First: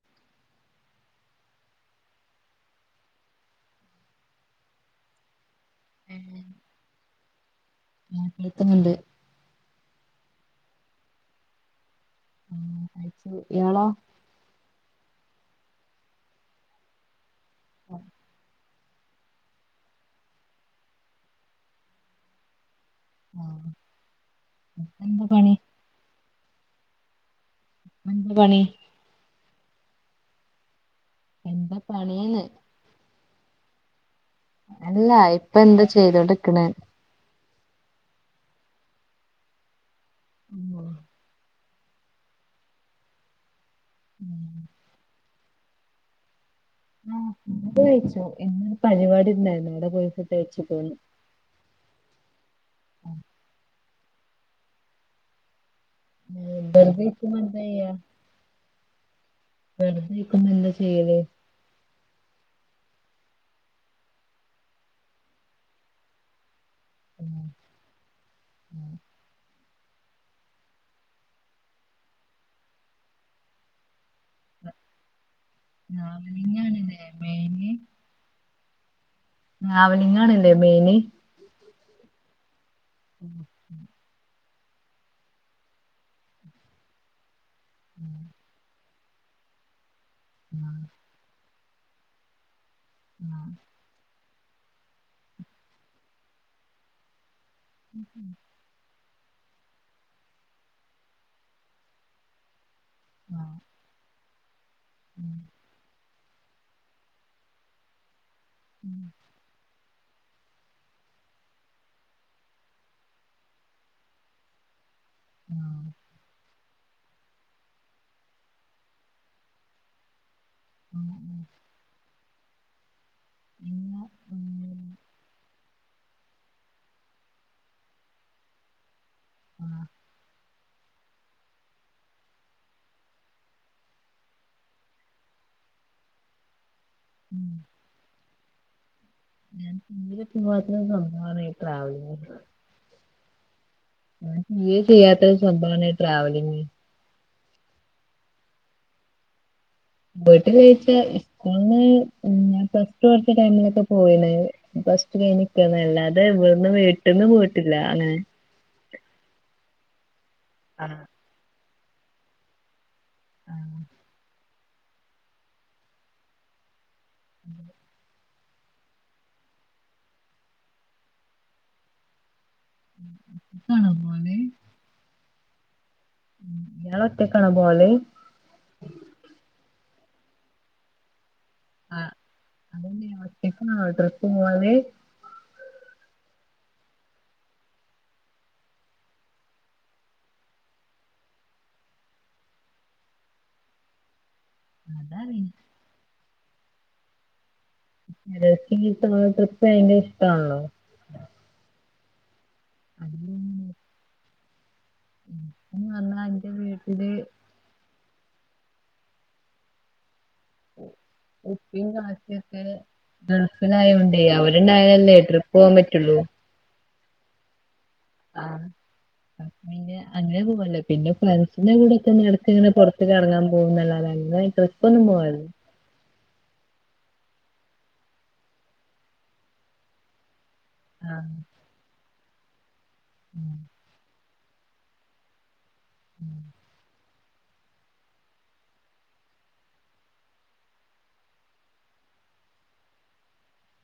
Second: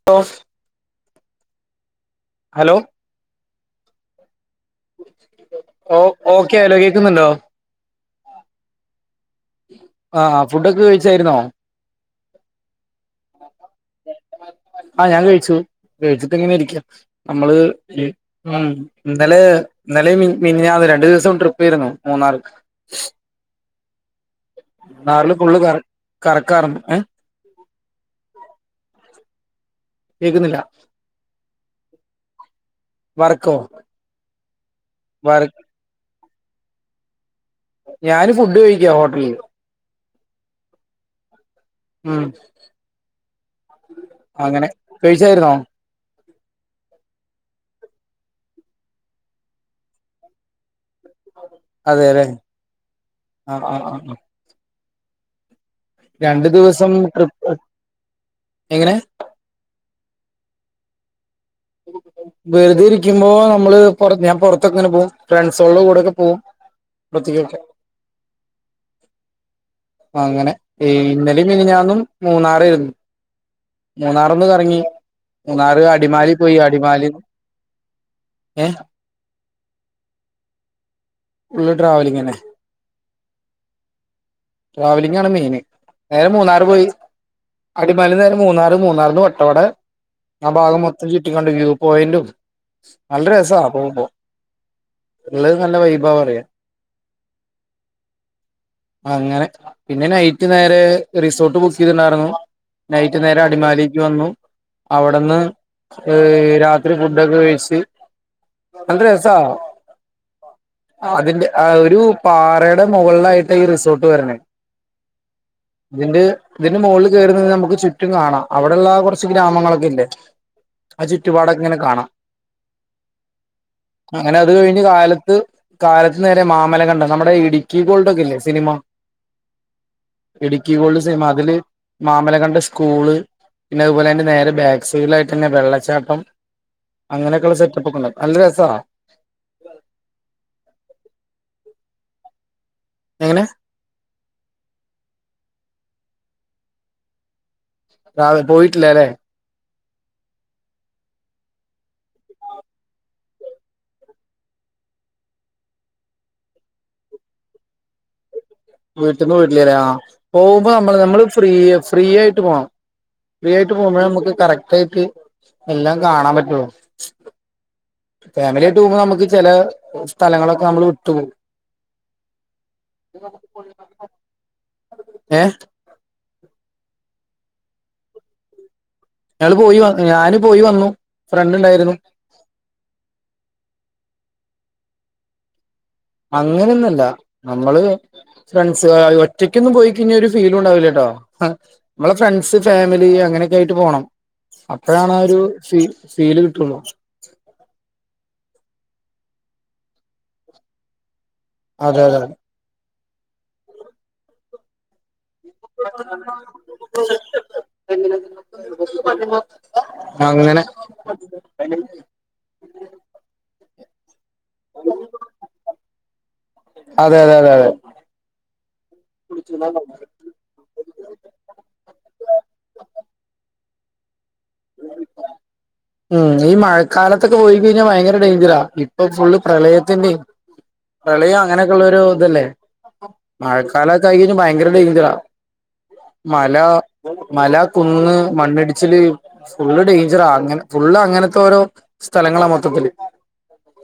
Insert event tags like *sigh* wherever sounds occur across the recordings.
*unintelligible* Hello *unintelligible* ഓ okay hello കേൾക്കുന്നുണ്ടോ കേക്കുന്നുണ്ട് ആഹ് ആഹ് ഫുഡോക്കെ കഴിച്ചായിരുന്നോ ആ, കഴിച്ചു ഇയാളോ ആഹ് ഞാൻ കഴിച്ചു കഴിച്ചിട്ട് ഇങ്ങനെ ഇരിക്ക നമ്മള് ഉം ഇന്നല് ഇന്നലെമിനി മിനിഞ്ഞാന്നും രണ്ടു ദിവസം ട്രിപ്പ് ആയിരുന്നു മൂന്നാർ *inaudible* ഇപ്പൊ എന്താ മൂന്നാറിൽ പണി ഫുൾ കറ കറക്കായിരുന്നു ഏഹ് *unintelligible* പണി കേക്ക്ന്നില്ല എന്താ പണീന്ന് വർക്കൊ അല്ലാ ഇപ്പൊ എന്താ ചെയ്തോണ്ട് നിക്ക്ണെ ഞാന് ഫുഡ് കഴിക്കാ ഹോട്ടലിന്ന് *inaudible* ഉം അങ്ങനെ കഴിച്ചായിരുന്നോ ആഹ് ഫുഡ്‌ കഴിച്ചു ഇന്ന് പരിപാടി ഇണ്ടായിരുന്നു അവിടെ പോയപ്പോ ഫുഡ്‌ കഴിച്ച്പോന്നു അതെല്ലെ ആഹ് ആഹ് ആഹ് രണ്ടു ഉം, ദിവസം വെറുതെ ഇരിക്കുമ്പോ ട്രിപ്പ് എന്താ ചെയ്യാ എങ്ങനെ വെറുതെ നിക്കുമ്പോ എന്താ ചെയ്യല് *inaudible* വെറുതെ ഇരിക്കുമ്പോ നമ്മള് ഞാൻ പൊറത്തക്കങ്ങനെ പോവും ഫ്രണ്ട്സോളുടെ കൂടെയൊക്കെ പോവും ഉം, *unintelligible* *inaudible* അങ്ങനെ ഇന്നലിം മിനിഞ്ഞാന്നും മൂന്നാറായിരുന്നു മൂന്നാറൊന്ന് കറങ്ങി മൂന്നാർ അടിമാലി പോയി ട്രാവലിംഗ് ആണല്ലേ അടിമാലീന്ന് മെയിന് ഏഹ് ട്രാവലിംഗ് ആണ് ല്ലേ മെയിൻ ഫുള്ള് ട്രാവലിംഗ് ന്നെ *inaudible* ട്രാവലിംങ്ങ് ആണ് മെയിന് നേരെ മൂന്നാറ് പോയി ആ അടിമാലിന്ന് നേരെ മൂന്നാറ് മൂന്നാറിന്ന് വട്ടവട ആ ഭാഗം മൊത്തം ചുറ്റിക്കാണ്ട് വ്യൂ പോയിന്റും നല്ല ആ രസ പോകുമ്പോ ഇള്ള നല്ല വൈബാന്ന് പറയാം *inaudible* അങ്ങനെ പിന്നെ നൈറ്റ് നേരെ റിസോർട്ട് ബുക്ക് ചെയ്തിണ്ടായിരുന്നു നൈറ്റ് നേരെ ആ അടിമാലിക്ക് വന്നു ഉം, അവിട്ന്ന് രാത്രി ഫുഡൊക്കെ കഴിച്ച് ഉം, നല്ല രസാ അതിന്റെ ഒരു പാറയുടെ മുകളിലായിട്ടാ ഈ റിസോർട്ട് വര്ണെ ആ ഇതിന്റെ ഇതിന്റെ മോളിൽ കേറിനിന്ന നമുക്ക് ചു റ്റും കാണാം അവിടെള്ള കൊറച്ച് ഗ്രാമങ്ങളൊക്കെ ഇല്ലേ ഉം ആ ചുറ്റുപാടൊക്കെ ഇങ്ങനെ കാണാം ഉം അങ്ങനെ അത് പിന്നെ കഴിഞ്ഞ് ഉം കാലത്ത് കാലത്ത് നേരെ മാമല കണ്ട് നമ്മുടെ ഇടുക്കി ഗോൾഡൊക്കെല്ലേ സിനിമ *inaudible* ഇടുക്കി ഗോൾഡ് സിനിമ അതില് മാമലകണ്ട സ്കൂള് പിന്നെ അതുപോലെ തന്നെ നേരെ ബാക്ക് സൈഡിലായിട്ട് തന്നെ വെള്ളച്ചാട്ടം ഉം അങ്ങനെക്കെള്ള സെറ്റപ്പൊക്കെള്ളെ നല്ല രസാ ഞാൻ പിന്നിൽ എത്തുമ്പോൾ സ്വന്തമാണ് ഈ ട്രാവല് എങ്ങനെ തീരെ ചെയ്യാത്തൊരു സംഭവമാണ് ട്രാവലിങ് ട്രാവ പോയിട്ടില്ല ലെ പോയിട്ടില്ലേയ്ച്ച സ്കൂൾന്ന് ഉം ഞാൻ പ്ലസ് ടു പഠിച്ച ടൈമിലൊക്കെ പോയിണ്ടായ്ന്ന് പ്ലസ് ടു കയ്ഞ്ട്ട്ന്നല്ലാതെ ഇവ്ട്ന്ന് വീട്ട്ന്ന് പോയിട്ടില്ലങ്ങനെ വീട്ട്ന്ന് പോയിട്ടില്ലലേ ആ പോവുമ്പോ നമ്മള് ആഹ് നമ്മള് ഫ്രീ ഫ്രീയായിട്ട് പോണം ഫ്രീയായിട്ട് പോവുമ്പോഴെ നമ്മക്ക് കറക്റ്റായിട്ട് എല്ലാം കാണാൻ പറ്റുള്ളു *inaudible* ഫാമില്യായിട്ട് പോവുമ്പോ നമുക്ക് ചെലലെ സ്ഥലങ്ങളൊക്കെ നമ്മള് വിട്ടു പോവും ക്കാണോ പോവല് ഏ ഇങ്ങളൊറ്റാക്കാണോ പോവല് ഞങ്ങള് പോയി വന്ന് ഞാന് പോയി വന്നു ഫ്രണ്ട്ണ്ടായി ആ അതെങ്ങന്യാ ഒറ്റക്കാണോ ട്രിപ്പ് പോവല് അങ്ങനൊന്നല്ല നമ്മള് ഫ്രണ്സ്കളായും ഒറ്റയ്ക്കൊന്നും പോയിക്കയ്ഞ്ഞാ ഒരു ഫീലും ണ്ടാവില്ലട്ടോ മ്മളെ ഫ്രണ്സ്, ഫാമിലി അങ്ങനെയൊക്കായിട്ട് പോണം അപ്പഴാണ് അതാണ് ഒരു ഫി ഫീല് കിട്ടുള്ളൂ *unintelligible* ട്രിപ്പ് ഭയങ്കര ഇഷ്ട്ടാൺള്ളോ അതെ അതെ അതുകൊണ്ടാണ് എന്ന് പറഞ്ഞാ എന്റെ വീട്ടില് *inaudible* അങ്ങനെ ഉപ്പ കാക്കയൊക്കെ ഗൾഫിലായോണ്ട് അവര് ഓല്ണ്ടായാലല്ലേ ട്രിപ്പോവാൻ പറ്റുള്ളൂ അതെ അതെ അതെ ആ പിന്നെ അങ്ങനൊന്നും *unintelligible* പിന്നെ ഫ്രണ്സിന്റെ കൂടൊക്കെങ്ങനെടക്ക് ങ്ങനെ പൊർത്ത് കറങ്ങാൻ പോവുന്നല്ലാതെ അങ്ങനെ ട്രിപ്പൊന്നും പോവലില്ല ഉം ഈ മഴക്കാലത്തൊക്കെ പോയിക്കയ്ഞ്ഞാ ഭയങ്കര ഡെയ്ഞ്ചറ ഇപ്പൊ ഫുള്ള് പ്രളയത്തിന്റെ. ആഹ് പ്രളയും അങ്ങനെക്ക്ള്ളൊരു തല്ലേ മഴക്കാലൊക്കായി കഴിഞ്ഞാ ഭയങ്കര ഡെയ്ഞ്ചറാ മല, മല, കുന്ന്, മണ്ണിടിച്ചില്, ഫുള്ള് ഡെയ്ഞ്ചറാ അങ്ങനെ ഫുള്ള് അങ്ങൻത്തോരോ സ്ഥലങ്ങളാ മൊത്തത്തില്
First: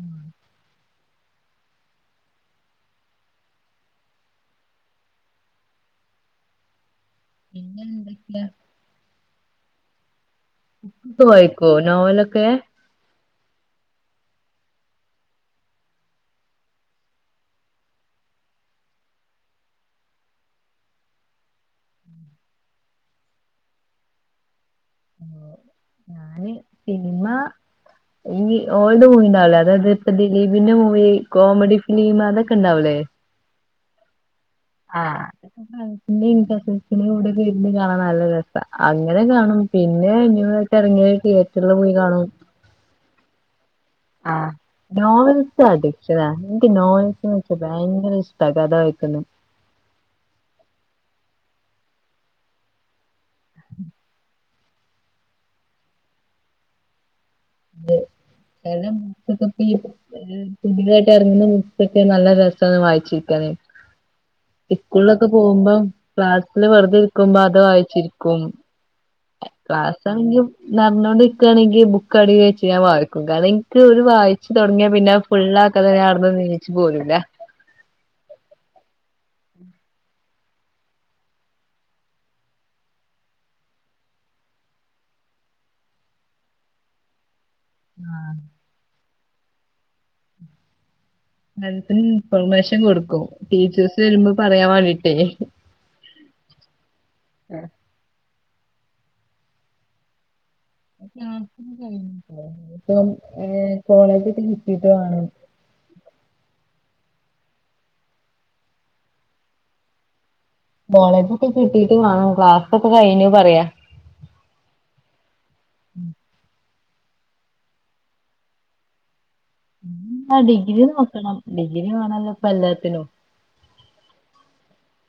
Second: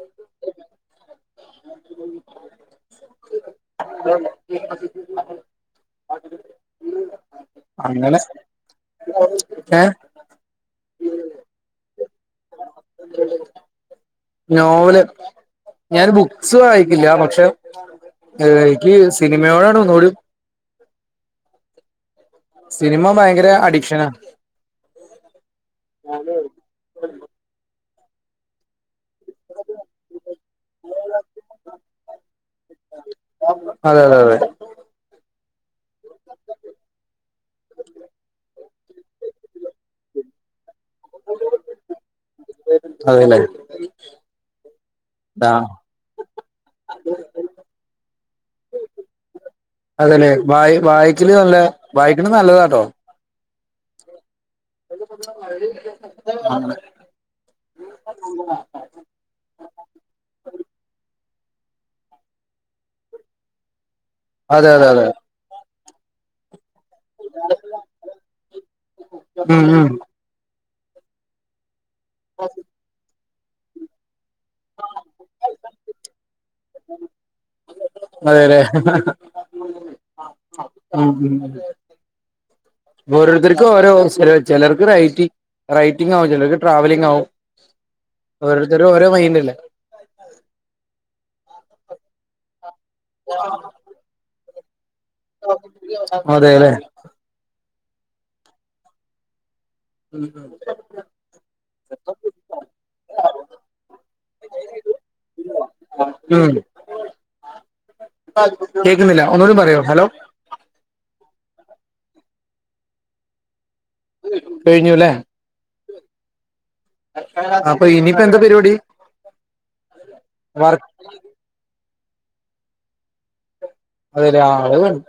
ഉം *inaudible* പിന്നെ അങ്ങനെ സ് എന്തൊക്കെയാ ഏ ബുക്ക് വായിക്കോ നോവലൊക്കെ നോവല് ഞാന് ബുക്സ് വായിക്കില്ല പക്ഷെ എ എനിക്ക് സിനിമയോടാണ് ഒന്നുകൂടി സിനിമ ഭയങ്കര അഡിക്ഷനാ ആ ഞാന് സിനിമാ ഈ ഓൾഡ് മൂവി ണ്ടാവുലേ അതായത് ഇപ്പ ദിലീപിന്റെ മൂവി കോമഡി ഫിലിം അതൊക്കെ ണ്ടാവുലേ അതെ അതെ അതെ ആ ഫ്രണ്സിന്റേം കസിസ്ന്റേം കൂടെ ഇരുന്ന് കാണാൻ നല്ല രസാ അങ്ങനെ കാണും പിന്നെ ന്യൂയായിട്ട് എറങ്ങിയത് തിയേറ്ററില് പോയി കാണും അതെലെ ആ നോവൽസടി ക്ഷനാ ഇൻക്ക് നോവൽസ്ന്ന് വെച്ചാ ഭയങ്കരഷ്ട്ടാ കഥ വായിക്കുന്നെ അതെല്ലെ വായ് വായ്ക്കുന്നെ നല്ല വായിക്ക്ണത് നല്ലതാട്ടോ *unintelligible* *unintelligible* ഉം പുതുതായിട്ട് എറങ്ങുന്ന ബുക്സൊക്കെ നല്ല രസാ വായിച്ചിരിക്കാനാ അതെ അതെ അതെ സ്കൂളിലൊക്കെ പോകുമ്പം ക്ലാസ്സില് വെറുതെ ഇര് ക്കുംമ്പ അത് വായിച്ചിരിക്കും ഉം ഉം ക്ലാസാണെങ്കി നടന്നോണ്ടിരിക്കാണെങ്കിൽ ബു ക്കടീ വെച്ച് ഞാൻ വായി ക്കും കാരണം ഇൻക്ക് ഒരു വായിച്ച് തൊടങ്ങിയ പിന്നെ അത് ഫുള്ളാക്കതെ ഞാൻ അവിട്ന്ന് നീച്ച് പോരൂല്ല. അതെലേ ആഹ് ഉം ഓരോരുത്തർക്കും ഓരോ അവസര ചെലർക്ക് റൈറ്റി റൈറ്റിംങ്ങ് ആവും ചെലോർക്ക് ട്രാവലിംങ്ങാവും ആ ഓരോരുത്തര് ഓരോ മൈന്റല്ലേ ഫ്രിണ്ട്സ്ന് ഇൻഫർമേഷൻ കൊടുക്കും ടീച്ചേഴ്സ് വരുമ്പോ പറയാൻ വേണ്ടീട്ടേ അതെലേ *unintelligible* *unintelligible* ഇഞ്ഞ്പ്പം ഏഹ് കോളേജ് കിട്ടീട്ട് വാണം *unintelligible* കേക്കുന്നില്ല ഒന്നുകൂടി പറയോ ഹലോ കോളേജൊക്കെ കിട്ടീട്ട് വാണം ക്ലാസ് ഒക്കെ കഴിഞ്ഞു പറയാ കഴിഞ്ഞുല്ലേ അപ്പ ഇനിപ്പെന്താ പരിപാടി ഉം ആഹ് ഡിഗ്രി വർക്ക് നോക്കണം ഡിഗ്രി വേണല്ലോ ഇപ്പ എല്ലാത്തിനും അതെ ആഹ് അത് വേണം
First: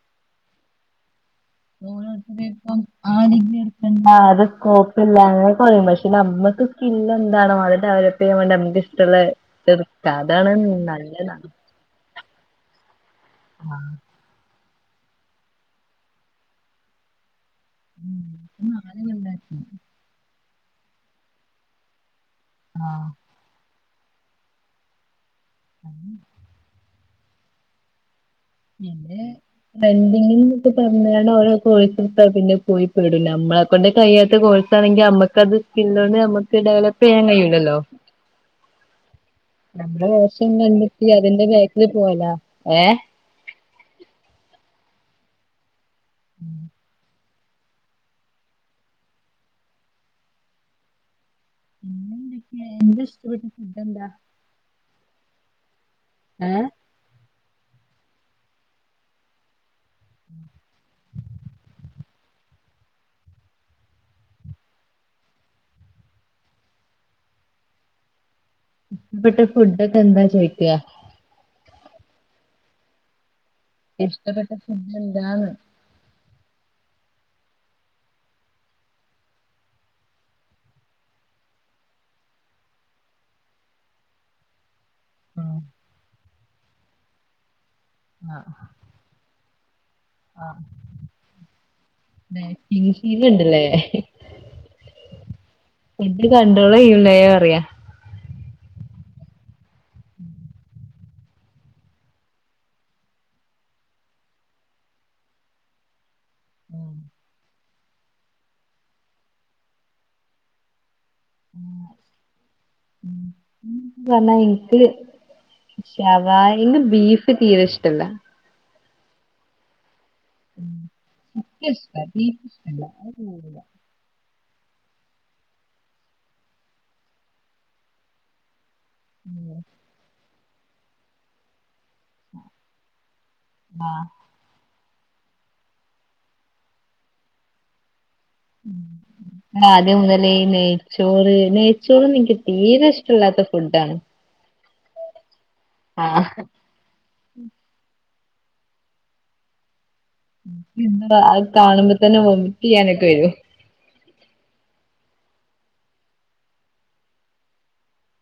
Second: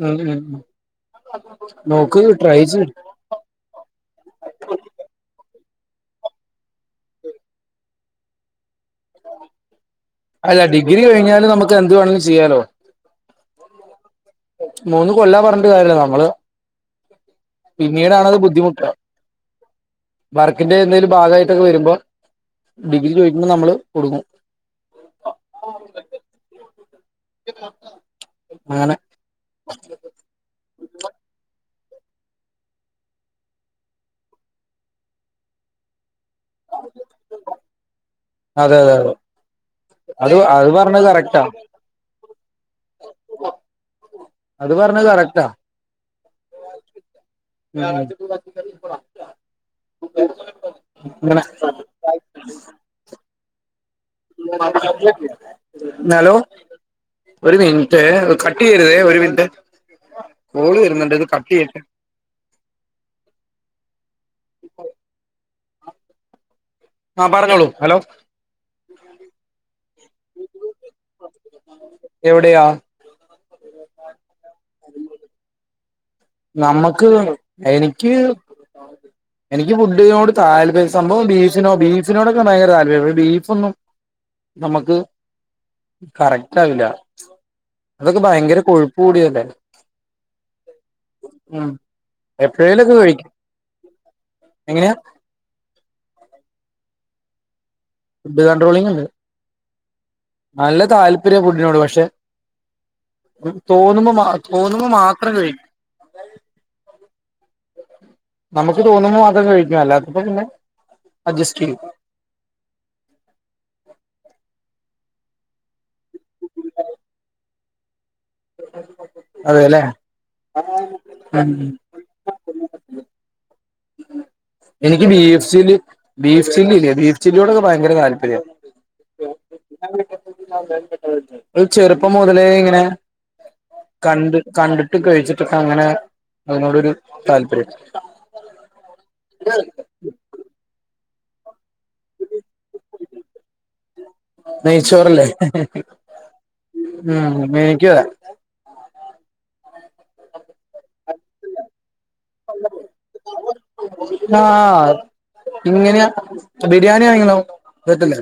*unintelligible* നോക്ക് ട്രൈ ചെയ്ത് ആഹ് ഡിഗ്രി എട് ക്കണ്ടാ അത് സ്കോപ്പില്ല അങ്ങനൊക്കെ പറയും പക്ഷെ നമ്മക്ക് സ്കില്ല് എന്താണോ അത് ഡെവലപ്പ് ചെയ്യാൻ വേണ്ടി നമക്ക് ഇഷ് ട്ടള്ളെ ഇത്ട്ക്കാ അതാണ് നല്ലതാ റ്റ് എന്ത് വേണേലും ചെയ്യാലോ ആഹ് മൂന്ന് കൊല്ലാ പറഞ്ഞിട്ട് കാര്യല്ല നമ്മള് ഉം. പിന്നീടാണത് ബുദ്ധിമുട്ട നാല് കൊല്ലാക്കി വർക്കിന്റെ എന്തേലും ഭാഗായിട്ടൊക്കെ വരുമ്പോ ആ ഡിഗ്രി ചോദിക്കുമ്പോ നമ്മള് കുട്ങ്ങും അയ്ന് *unintelligible* പിന്നെ റെന്റിങ്ങ് എന്നൊക്കെ പറഞാല് ഓരോ കോഴ്സെടുത്താ പിന്നെ പോയി പെടും ഞമ്മളെ ക്കൊണ്ട് കഴിയാത്ത കോഴ്സ് ആണെങ്കി അമ്മക്കത് സ്കില്ലോണ്ട് നമ്മക്ക് ഡെവലപ്പ് ചെയ്യാൻ കഴിയൂലല്ലോ അതെ അതെ അതെ നമ്മടെ ഫാഷൻ കണ്ടെത്തി കറക്റ്റാ അതിന്റെ ബേക്കില് പോവലാ ഏഹ് അത് പറ്ഞ്ഞെ കറക്റ്റാ ഉം ഉം *unintelligible* പിന്നെ എന്തെക്കെ എന്താ ഇഷ്ടപ്പെട്ട ഫുഡ് എന്താ നലോ ഒരു മിൻറ്റേ കട്ട് ചെയ്യരുതെ ഒരു മിൻറ്റ് കോള് വരുന്നുണ്ട് അത് കട്ട് ചെയ്യട്ടെ ഇപ്പോ ആഹ് പറഞ്ഞോളൂ ഹലോ ഇഷ്ട്ടപ്പെട്ട ഫുഡൊക്കെ എന്താ ചോയ്ക്കാ എവിടെയാ ഇഷ്ടപ്പെട്ട ഫുഡ് എന്താന്ന് നമ്മക്ക് എനിക്ക് എനിക്ക് ഫുഡിനോട് താല്പ സംഭവം ബീഫിനോ ബീഫിനോടൊക്ക ഭയങ്കര താപര്യം ഇവടെ ബീഫൊന്നും നമ്മക്ക് ആഹ് കറക്റ്റാവില്ല അതൊക്കെ ആഹ് ഭയങ്കര കൊഴുപ്പ് കൂടിയതല്ലേ ആഹ് നെഗറ്റീവ് എപ്പോഴേലൊക്കെ കഴിക്കും ഹീല്ണ്ട്ല്ലേ എങ്ങനെയാ ഫുഡ്‌ കണ്ട്രോള് ചെയ്യുവല്ലേ പറയ്യാ ഫുഡ് കൺണ്ട്രോളിങ്ങണ്ട് നല്ല താല്പര്യ ഫുഡിനോട് പക്ഷെ പ്പം തോന്നുമ്പമാ ആഹ് തോന്നുമ്പ മാത്രം കഴിക് ഉം നമുക്ക് തോന്നുമ്പ മാത്രം കഴിയ്ക്ക അല്ലാത്തപ്പോ പിന്നെ അഡ്ജസ്റ്റ് ചെയ്യും വന്നാ എനിക്ക് ശവായയും ബീഫ് തീരെ ഇഷ്ടല്ല അതെല്ലേ ആഹ് ഉം എനിക്ക് ഇഷ്ട ബീഫ് ഇഷ്ട്ടല്ല *unintelligible* എനിക്ക് ബീഫ് ചില്ലി ബീഫ് ചില്ലിയില്ലേ ബീഫ് ചില്ലിയോടൊക്കെ ഭയങ്കര താല്പര്യം ആഹ് ചെറുപ്പം മുതലേ ഇങ്ങനെ ആഹ് കണ്ട് കണ്ടിട്ടും കഴിച്ചിട്ടൊക്കെ അങ്ങനെ അതിനോടൊരു താല്പര്യം ആദ്യം മുതൽ നെയ് നെയ്ച്ചോറ് നെയ്ച്ചോറ് എനിക്ക് തീരെ ഇഷ്ടല്ലാത്ത ഫുഡാണ് നെയ്ച്ചോറല്ലേ ആഹ് ഉം എനിക്കുമതെ അത് കാണുമ്പോ തന്നെ ഓമിറ്റെയാനൊക്കെ വരൂം ആഹ് ആഹ് ഇങ്ങനെയാ ബിരിയാണി ആണെങ്കിലോ സെറ്റല്ലേ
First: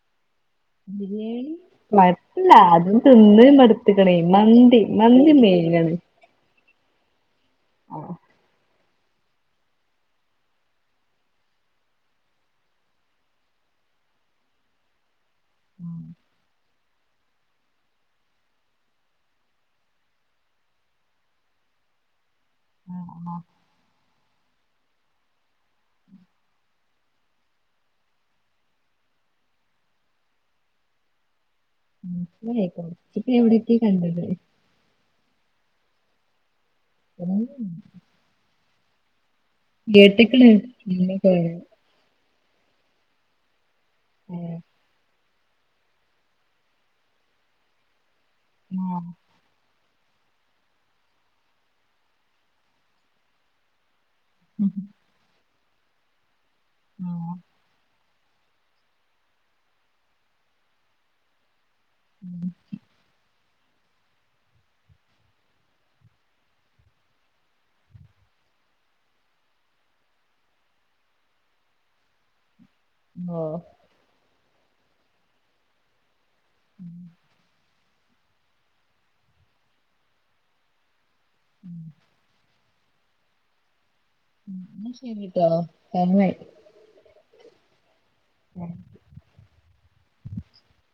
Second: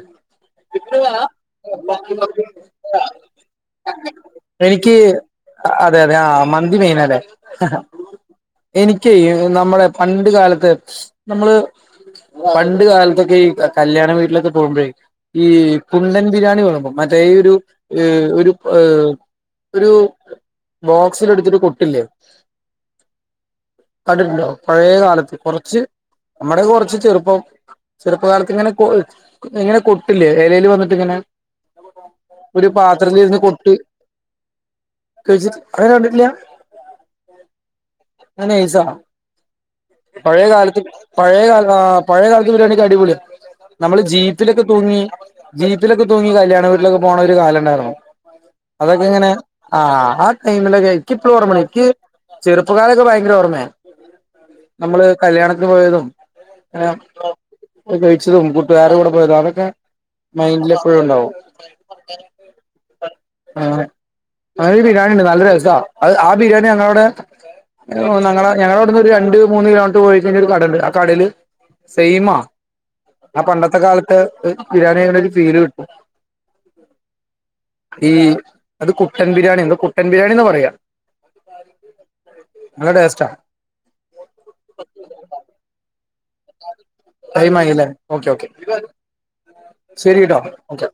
ബിരിയാണി മല്ല അത് തിന്ന് മടുത്തേക്കണേ മന്തി എനിക്ക് മന്തി മേയിനാണ് അതെ അതെ ആഹ് മന്തി മെയ്നാല്ലേ എനിക്ക് നമ്മുടെ പണ്ട് കാലത്ത് നമ്മള് പണ്ടുകാലത്തൊക്കെ ഈ കല്യാണ വീട്ടിലൊക്കെ പോകുമ്പോഴേ ഈ പുണ്ടൻ ബിരിയാണി വിളമ്പും മറ്റേ ഈയ്യൊരു ഒരു ഏഹ് ഒരു ബോക്സിലെടുത്തിട്ട് കൊട്ടില്ലേ ആഹ് കണ്ടിട്ടുണ്ടോ പഴയ കാലത്ത് കൊറച്ച് നമ്മുടെ കുറച്ച് ചെറുപ്പം ചെറുപ്പകാലത്ത് ഇങ്ങനെ കൊ ഇങ്ങനെ കൊട്ടില്ലേ ഇലയിൽ വന്നിട്ടിങ്ങനെ കുറേയ്യായോ കൊട്ട് എവിടൊക്കെ കണ്ടിക്കണ് കഴിച്ചിട്ട് അങ്ങനെ കണ്ടിട്ടില്ല *inaudible* അത് നൈസാണോ പഴയ കേട്ട്ക്ക്ണ് കാലത്തിക്കണ് ഇന്നൊക്കെ പഴയ കാല ആഹ് പഴയ കാലത്ത് ബിരിയാണിയൊക്കെ അടിപൊളിയാ നമ്മള് ഏഹ് ജീപ്പിലൊക്കെ തൂങ്ങി ജീപ്പിലൊക്കെ തൂങ്ങി കല്യാണ വീട്ടിലൊക്കെ പോണ ഒരു കാലമുണ്ടായിരുന്നു ആഹ് അതൊക്കെ ഇങ്ങനെ ആഹ് ആഹ് ടൈമിൽ എനിക്ക് ഇപ്പഴും ഓർമ്മയുണ്ട് എനിക്ക് ചെറുപ്പക്കാലൊക്കെ ഭയങ്കര ഓർമ്മയാ നമ്മള് കല്യാണത്തിന് പോയതും ആഹ് ഇങ്ങനെ കഴിച്ചതും കൂട്ടുകാരുടെ കൂടെ പോയതും അതൊക്കെ മൈൻഡില് എപ്പോഴും ഉണ്ടാവും *inaudible* ആഹ് അങ്ങനൊരു ബിരിയാണിണ്ട് നല്ല രസാ ആഹ് ബിരിയാണി ഞങ്ങളവിടെ ഞങ്ങളെ ഞങ്ങളവിടുന്ന് ഒരു രണ്ടു മൂന്ന് കിലോമീറ്റർ പോയി കഴിഞ്ഞാൽ ഒരു കടയുണ്ട് ആഹ് കടയില് സെയിമാ ആഹ് ഓഹ് പണ്ടത്തെ കാലത്തെ ബിരിയാണി കഴിക്കുന്ന ഒരു ഫീല് കിട്ടും ഈ അത് കുട്ടൻ ബിരിയാണി എന്തോ കുട്ടൻ ബിരിയാണിന്നാ പറയാ *inaudible* നല്ല ടേസ്റ്റാ ഉം എന്നാ ശരിട്ടോ ടൈമായി ടൈമായില്ലേ ഓക്കേ ഓക്കേ ശരിട്ടോ ഓക്കേ